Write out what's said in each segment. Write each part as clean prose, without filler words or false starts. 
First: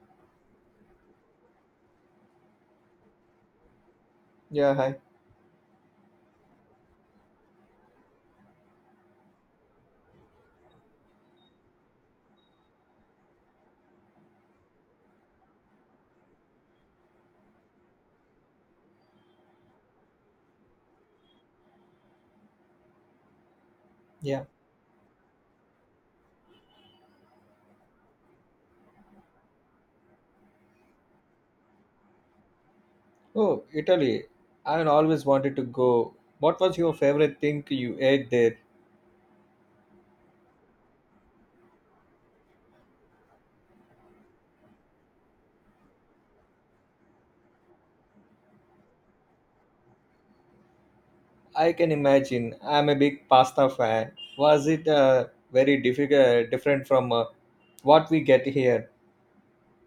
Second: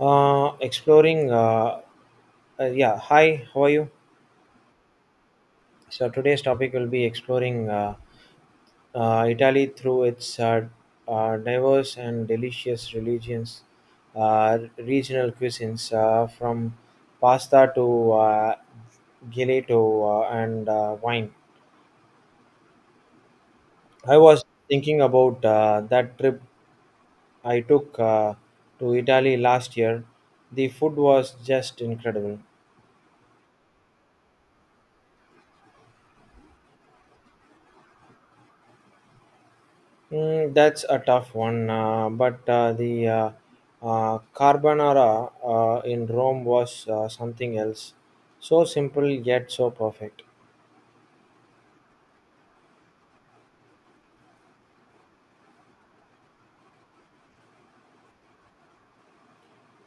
Exploring. Yeah, hi, how are you? Yeah, hi. So today's topic will be exploring Italy through its diverse and delicious religions, regional cuisines, from pasta to gelato, and wine. I was Yeah. thinking about that trip I took to Italy last year. The food was just incredible. Oh, Italy. I always wanted to go. What was your favorite thing you ate there? Mm, that's a tough one, but the carbonara in Rome was something else. So simple yet so perfect. I can imagine. I'm a big pasta fan. Was it very difficult, different from what we get here?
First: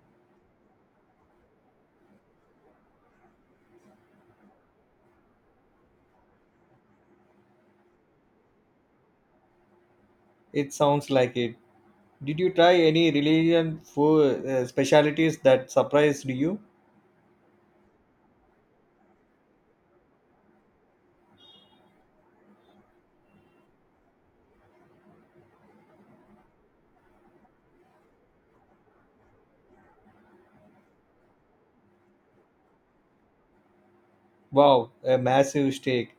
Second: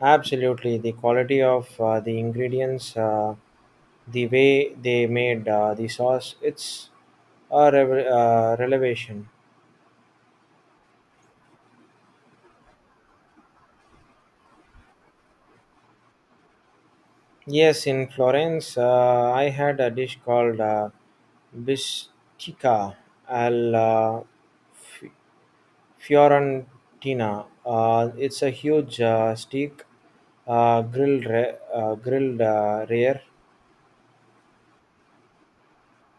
Absolutely, the quality of the ingredients, the way they made the sauce, it's a revelation. It sounds like it. Did you try any religion food specialities that surprised you? Yes, in Florence, I had a dish called bistica al uh, Fiorentina. It's a huge steak, grilled grilled rare. Wow, a massive steak.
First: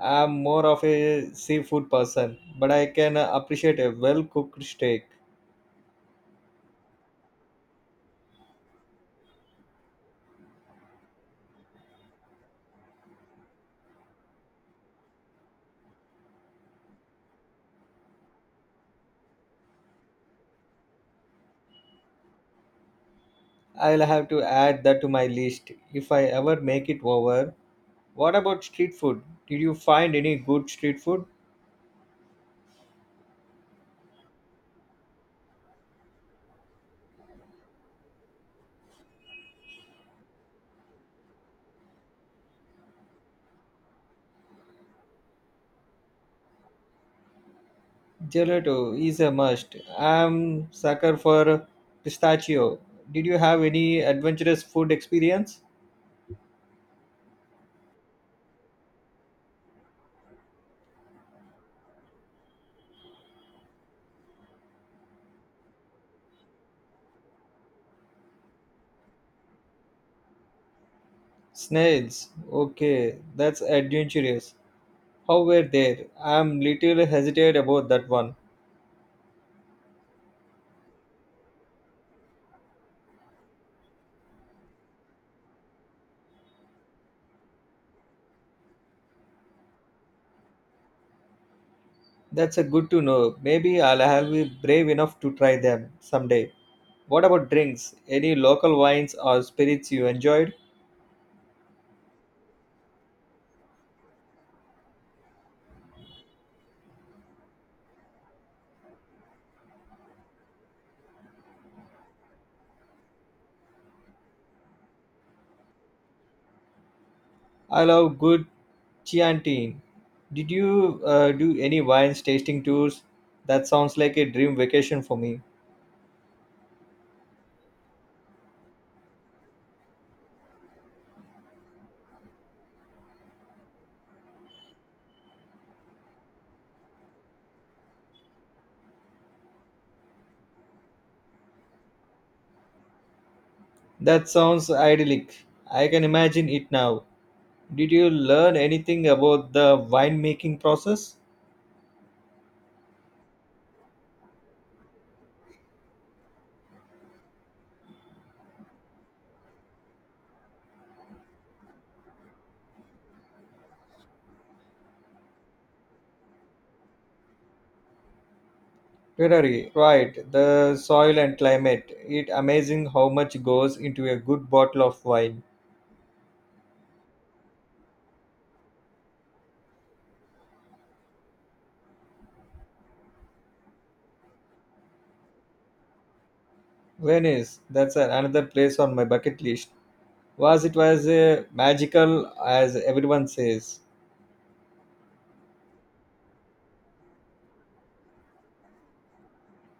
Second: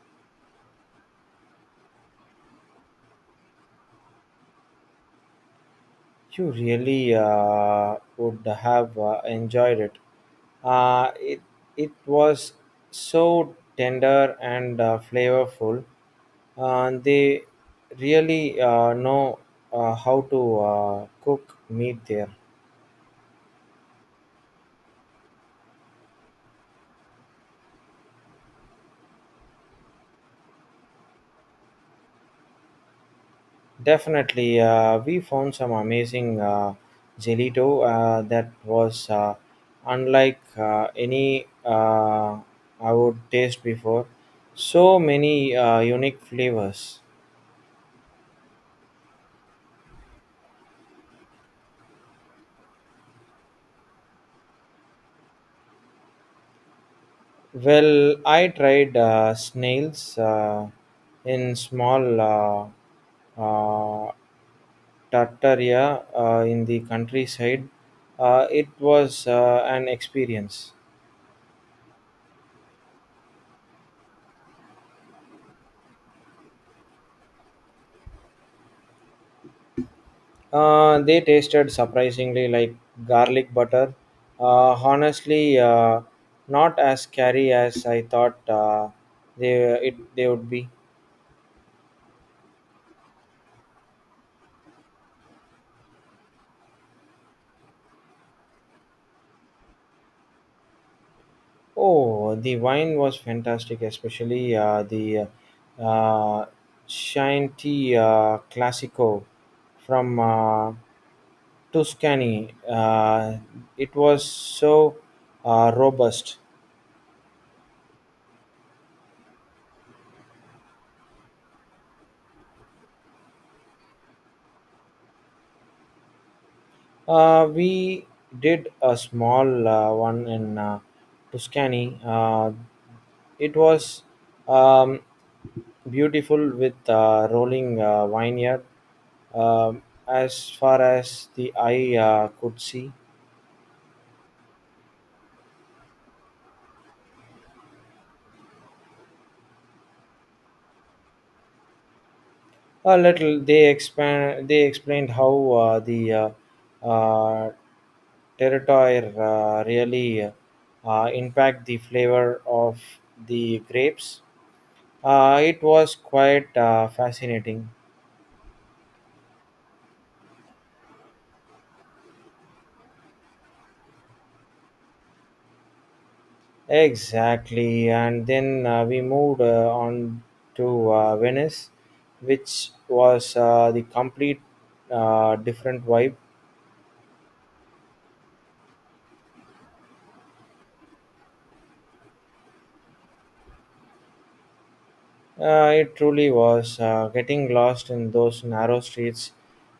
I'm more of a seafood person, but I can appreciate a well cooked steak. You really would have enjoyed it. Uh, it it was so tender and flavorful. They really know how to cook meat there. I'll have to add that to my list if I ever make it over. What about street food? Did you find any good street food? Definitely, we found some amazing gelato that was unlike any I would taste before. So many unique flavors. Gelato is a must. I'm sucker for pistachio. Did you have any adventurous food experience? Well, I tried snails in small uh, tartaria in the countryside. It was an experience. Snails. Okay, that's adventurous. How were they? I'm little hesitant about that one. They tasted surprisingly like garlic butter. Honestly, not as scary as I thought they would be. That's a good to know. Maybe I'll have be brave enough to try them someday. What about drinks? Any local wines or spirits you enjoyed? Oh, the wine was fantastic, especially the uh, Chianti Classico from Tuscany. It was so robust. I love good Chianti. Did you do any wines tasting tours? That sounds like a dream vacation for me. We did a small one in Tuscany. It was um, beautiful with rolling vineyard, as far as the eye could see. That sounds idyllic. I can imagine it now. Did you learn anything about the winemaking process? A little, they expand. They explained how the uh, territory really impact the flavor of the grapes. It was quite fascinating. Terrari, right, the soil and climate. It amazing how much goes into a good bottle of wine. Exactly, and then we moved on to Venice, which was the complete different vibe. Venice, another place on my bucket list. Was it was magical as everyone says. It truly was. Getting lost in those narrow streets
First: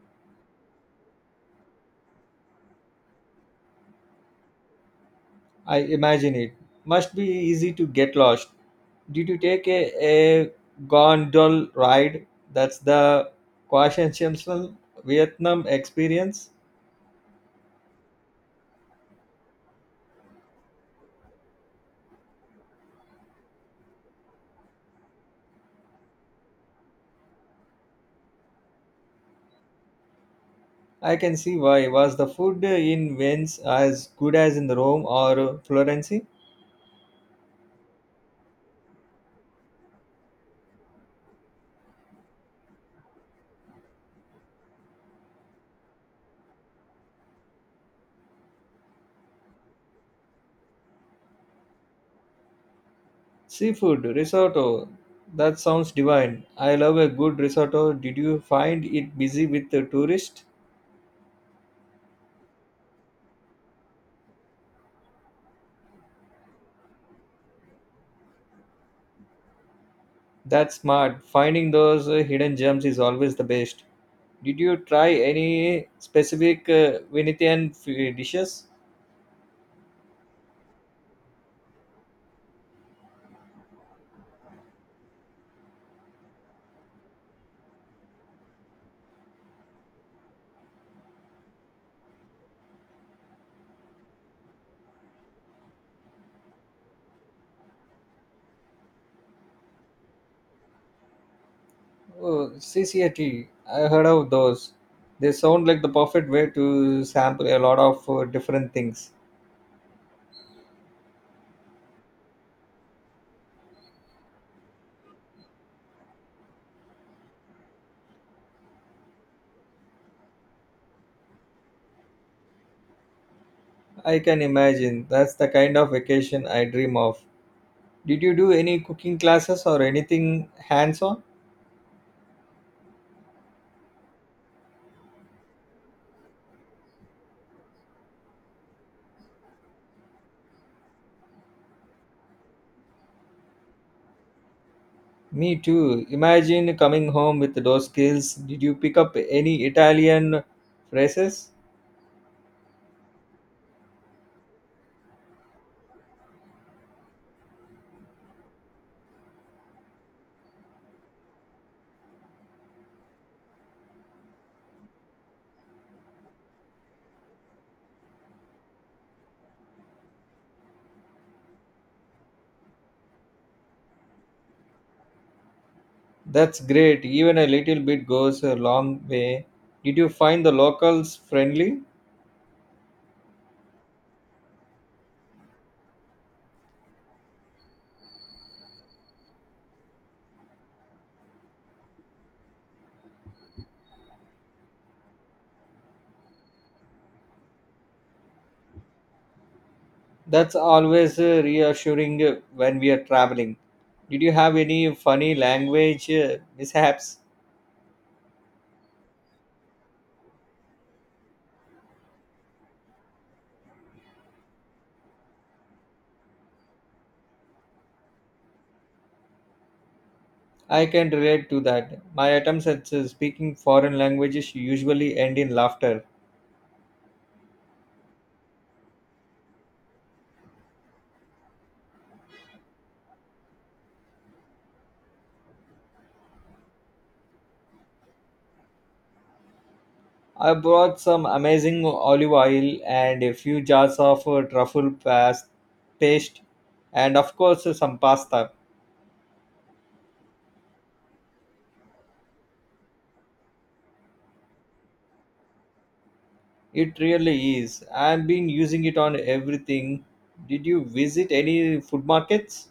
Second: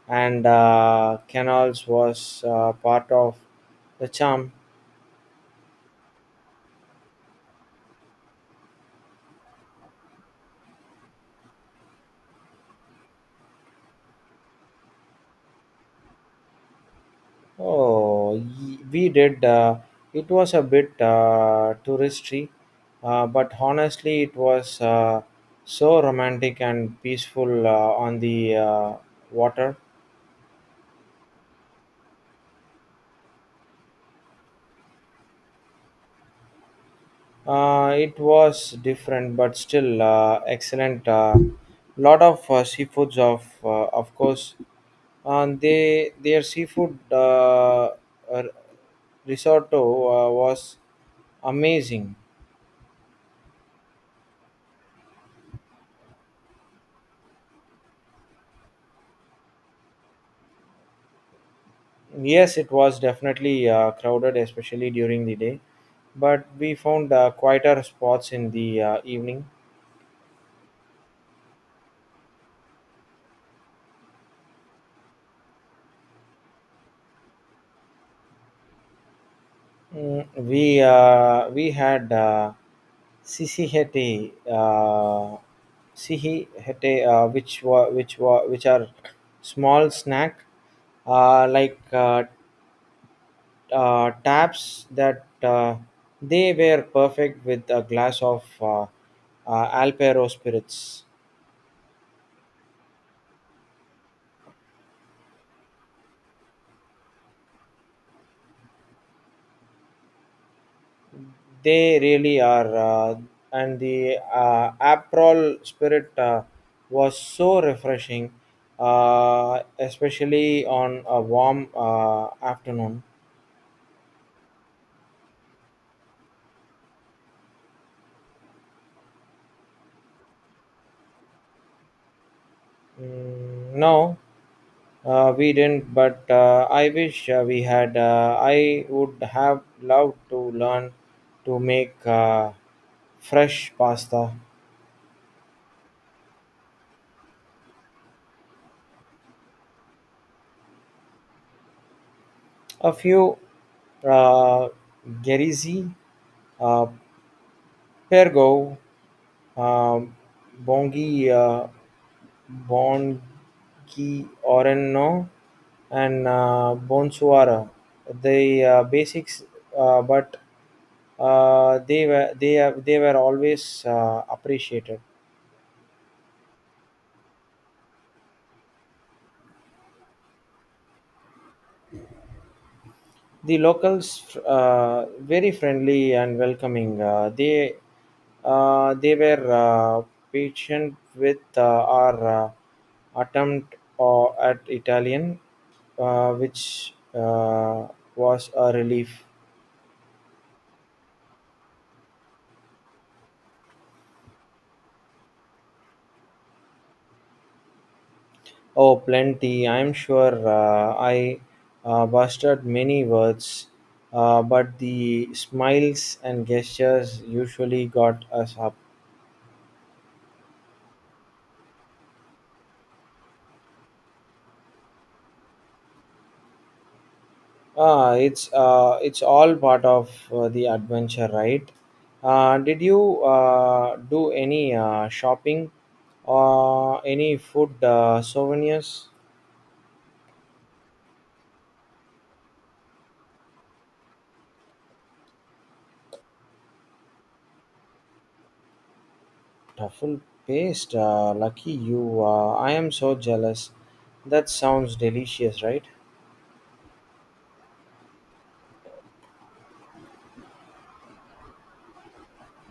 and canals was part of the charm. I imagine it must be easy to get lost. Did you take a gondola ride? That's the quintessential Vietnam experience. Oh, we did. It was a bit touristy, but honestly, it was so romantic and peaceful on the water. I can see why. Was the food in Venice as good as in Rome or Florence? It was different, but still excellent. Lot of seafoods, of course, and they their seafood uh, risotto was amazing. Seafood risotto. That sounds divine. I love a good risotto. Did you find it busy with the tourists? Yes, it was definitely crowded, especially during the day, but we found quieter spots in the evening. That's smart. Finding those hidden gems is always the best. Did you try any specific dishes? We had Sisihete, Sihihete, which are small snack, like taps, that they were perfect with a glass of Alpero spirits. Oh, CCAT. Heard of those. They sound like the perfect way to sample a lot of different things. They really are. And the April spirit was so refreshing, especially on a warm afternoon. I can imagine. That's the kind of vacation I dream of. Did you do any cooking classes or anything hands on? Mm, no, we didn't, but I wish we had. I would have loved to learn to make fresh pasta. Me too. Imagine coming home with those skills. Did you pick up any Italian phrases? A few: uh, Gerizi, uh, Pergo, um, Bongi uh, Bongiorno, and Bonsoir. The basics, but they were always appreciated. That's great. Even a little bit goes a long way. Did you find the locals friendly? The locals, very friendly and welcoming. They were patient with our attempt at Italian, which was a relief. That's always reassuring when we are traveling. Did you have any funny language mishaps? Oh, plenty. I'm sure I busted many words, but the smiles and gestures usually got us up. I can relate to that. My attempts at speaking foreign languages usually end in laughter. Ah, it's all part of the adventure, right? Did you do any shopping or any food souvenirs? I brought some amazing olive oil and a few jars of paste, and of course, some pasta. Truffle paste. Lucky you. I am so jealous. That sounds delicious, right? It really is. I've been using it on everything. Did you visit any food markets?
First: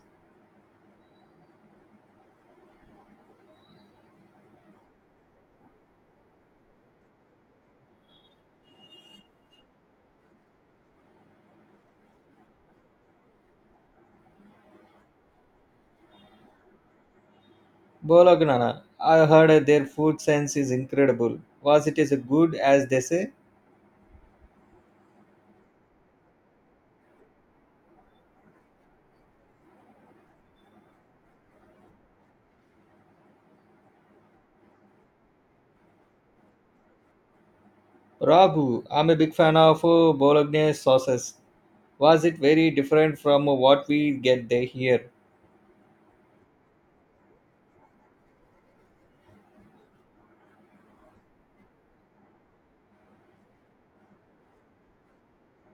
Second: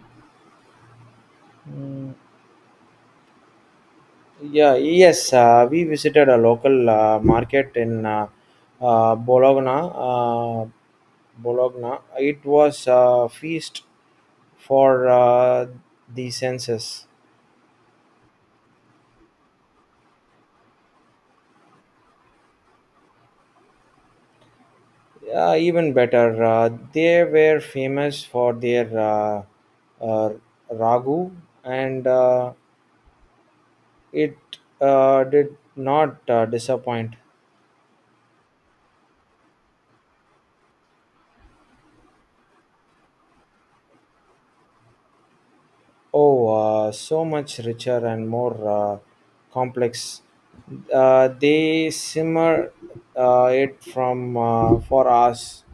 Yeah, yes, we visited a local market in Bologna. Bologna. It was a feast for the senses. Bolagnana. I heard their food sense is incredible. Was it as good as they say? Even better, they were famous for their uh, ragu, and it did not disappoint. Ragu. I'm a big fan of Bologna sauces. Was it very different from what we get there here? Oh, so much richer and more complex. They simmer it from for us.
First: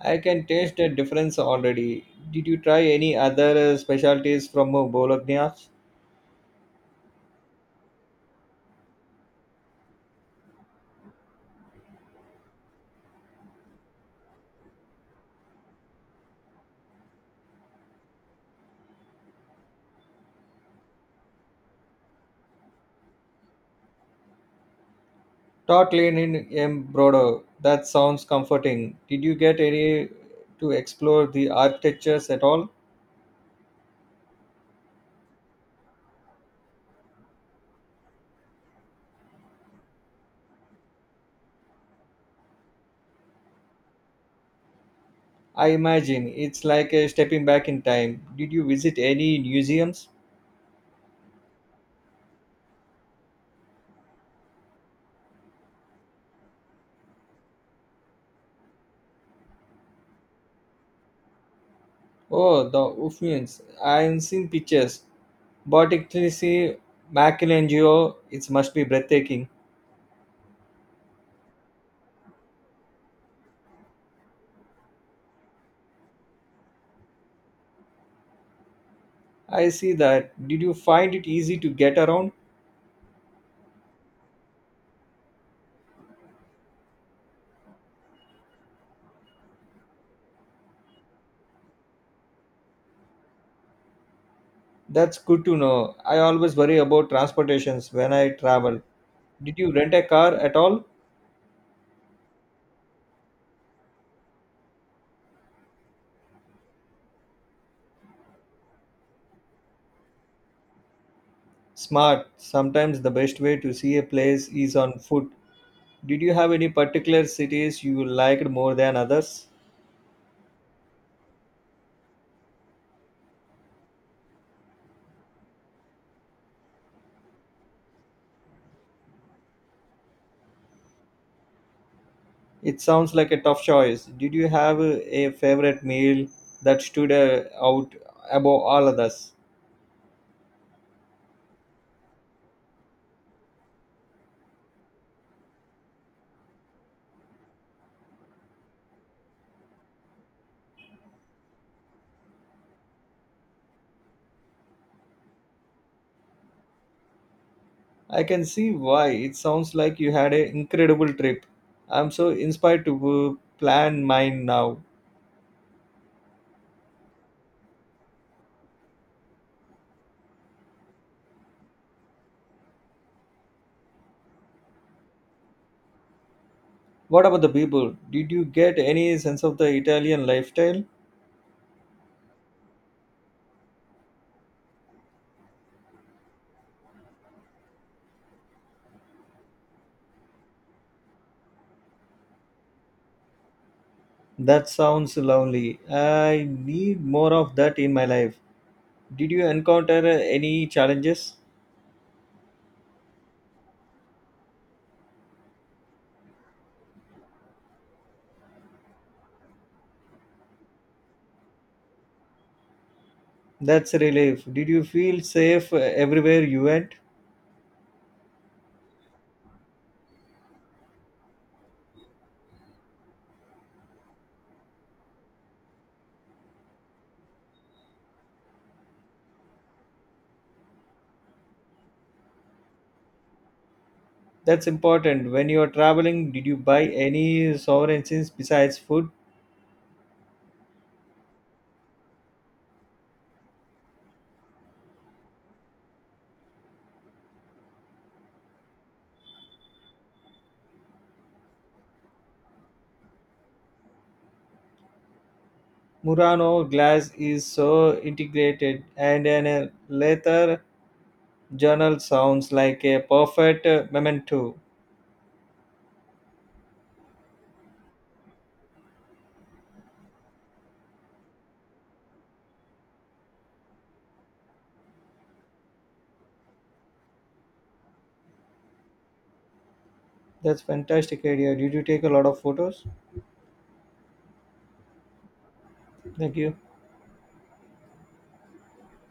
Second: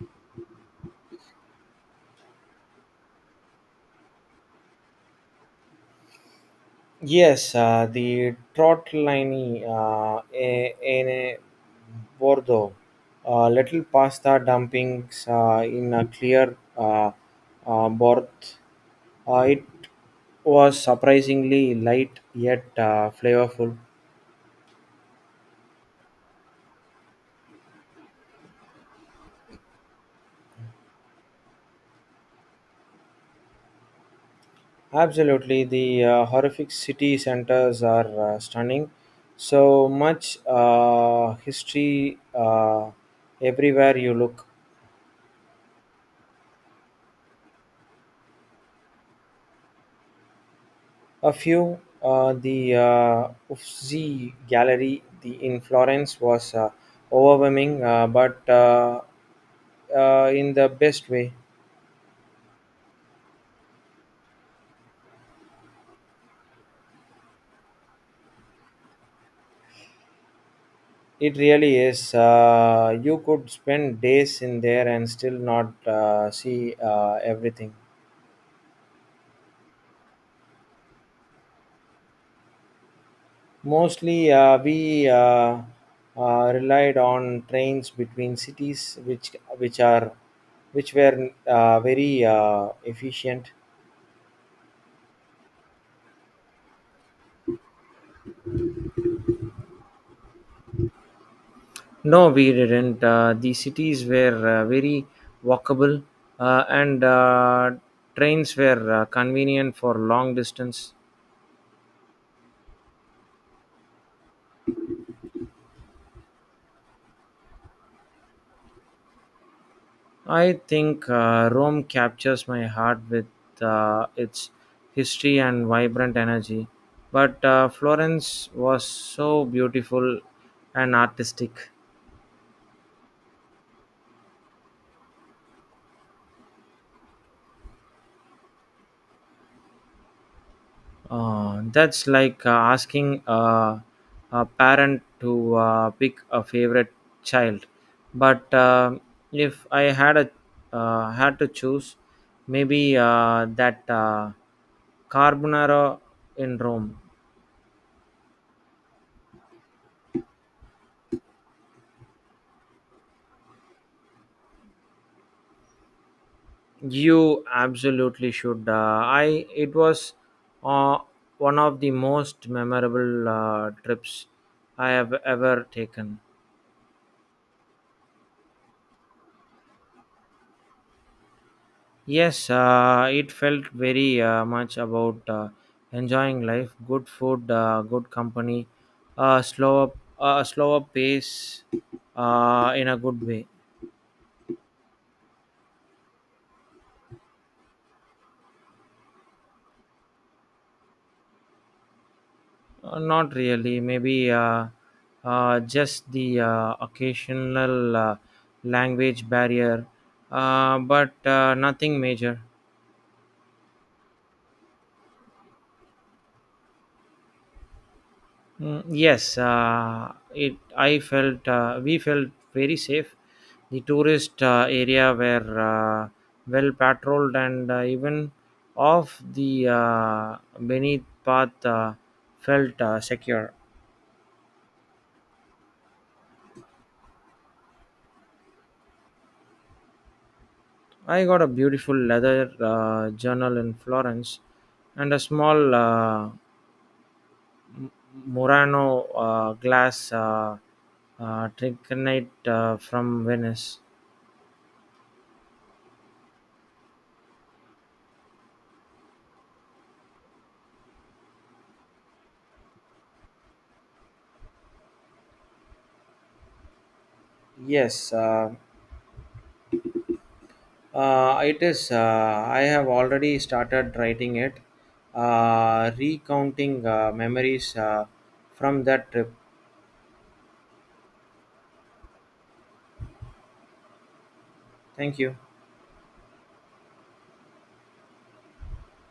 I can taste the difference already. Did you try any other specialties from Bologna? Yes, the tortellini in a Bordeaux, little pasta dumpings in a clear broth. It was surprisingly light yet flavorful. Totlin in Embrodo. That sounds comforting. Did you get any to explore the architectures at all? Absolutely, the horrific city centers are stunning. So much history everywhere you look. I imagine it's like a stepping back in time. Did you visit any museums? A few, the Uffizi Gallery, in Florence, was overwhelming, but in the best way. Oh, the Uffians. I've seen pictures. Botticelli, Michelangelo. It must be breathtaking. It really is. You could spend days in there and still not see everything. I see that. Did you find it easy to get around? Mostly, we relied on trains between cities, which were very efficient. That's good to know. I always worry about transportations when I travel. Did you rent a car at all? No, we didn't. The cities were very walkable, and trains were convenient for long distance. Smart. Sometimes the best way to see a place is on foot. Did you have any particular cities you liked more than others? I think Rome captures my heart with its history and vibrant energy, but Florence was so beautiful and artistic. It sounds like a tough choice. Did you have a favorite meal that stood out above all others? That's like asking a parent to pick a favorite child. But if I had to choose, maybe that carbonara in Rome. I can see why. It sounds like you had an incredible trip. I'm so inspired to plan mine now. You absolutely should. I it was uh, one of the most memorable trips I have ever taken. What about the people? Did you get any sense of the Italian lifestyle? Yes, it felt very much about enjoying life, good food, good company, slower pace, in a good way. That sounds lonely. I need more of that in my life. Did you encounter any challenges? Not really. Maybe just the occasional language barrier, but nothing major. That's a relief. Did you feel safe everywhere you went? Mm, yes, it. I felt we felt very safe. The tourist area were well patrolled, and even off the beneath path felt secure. That's important. When you are traveling, did you buy any souvenirs besides food? I got a beautiful leather journal in Florence and a small Murano glass trichonite from Venice. Murano glass is so integrated, and a leather journal sounds like a perfect memento. Yes, it is. I have already started writing it, recounting memories from that trip. That's fantastic idea. Did you take a lot of photos? Thank you. Thank you.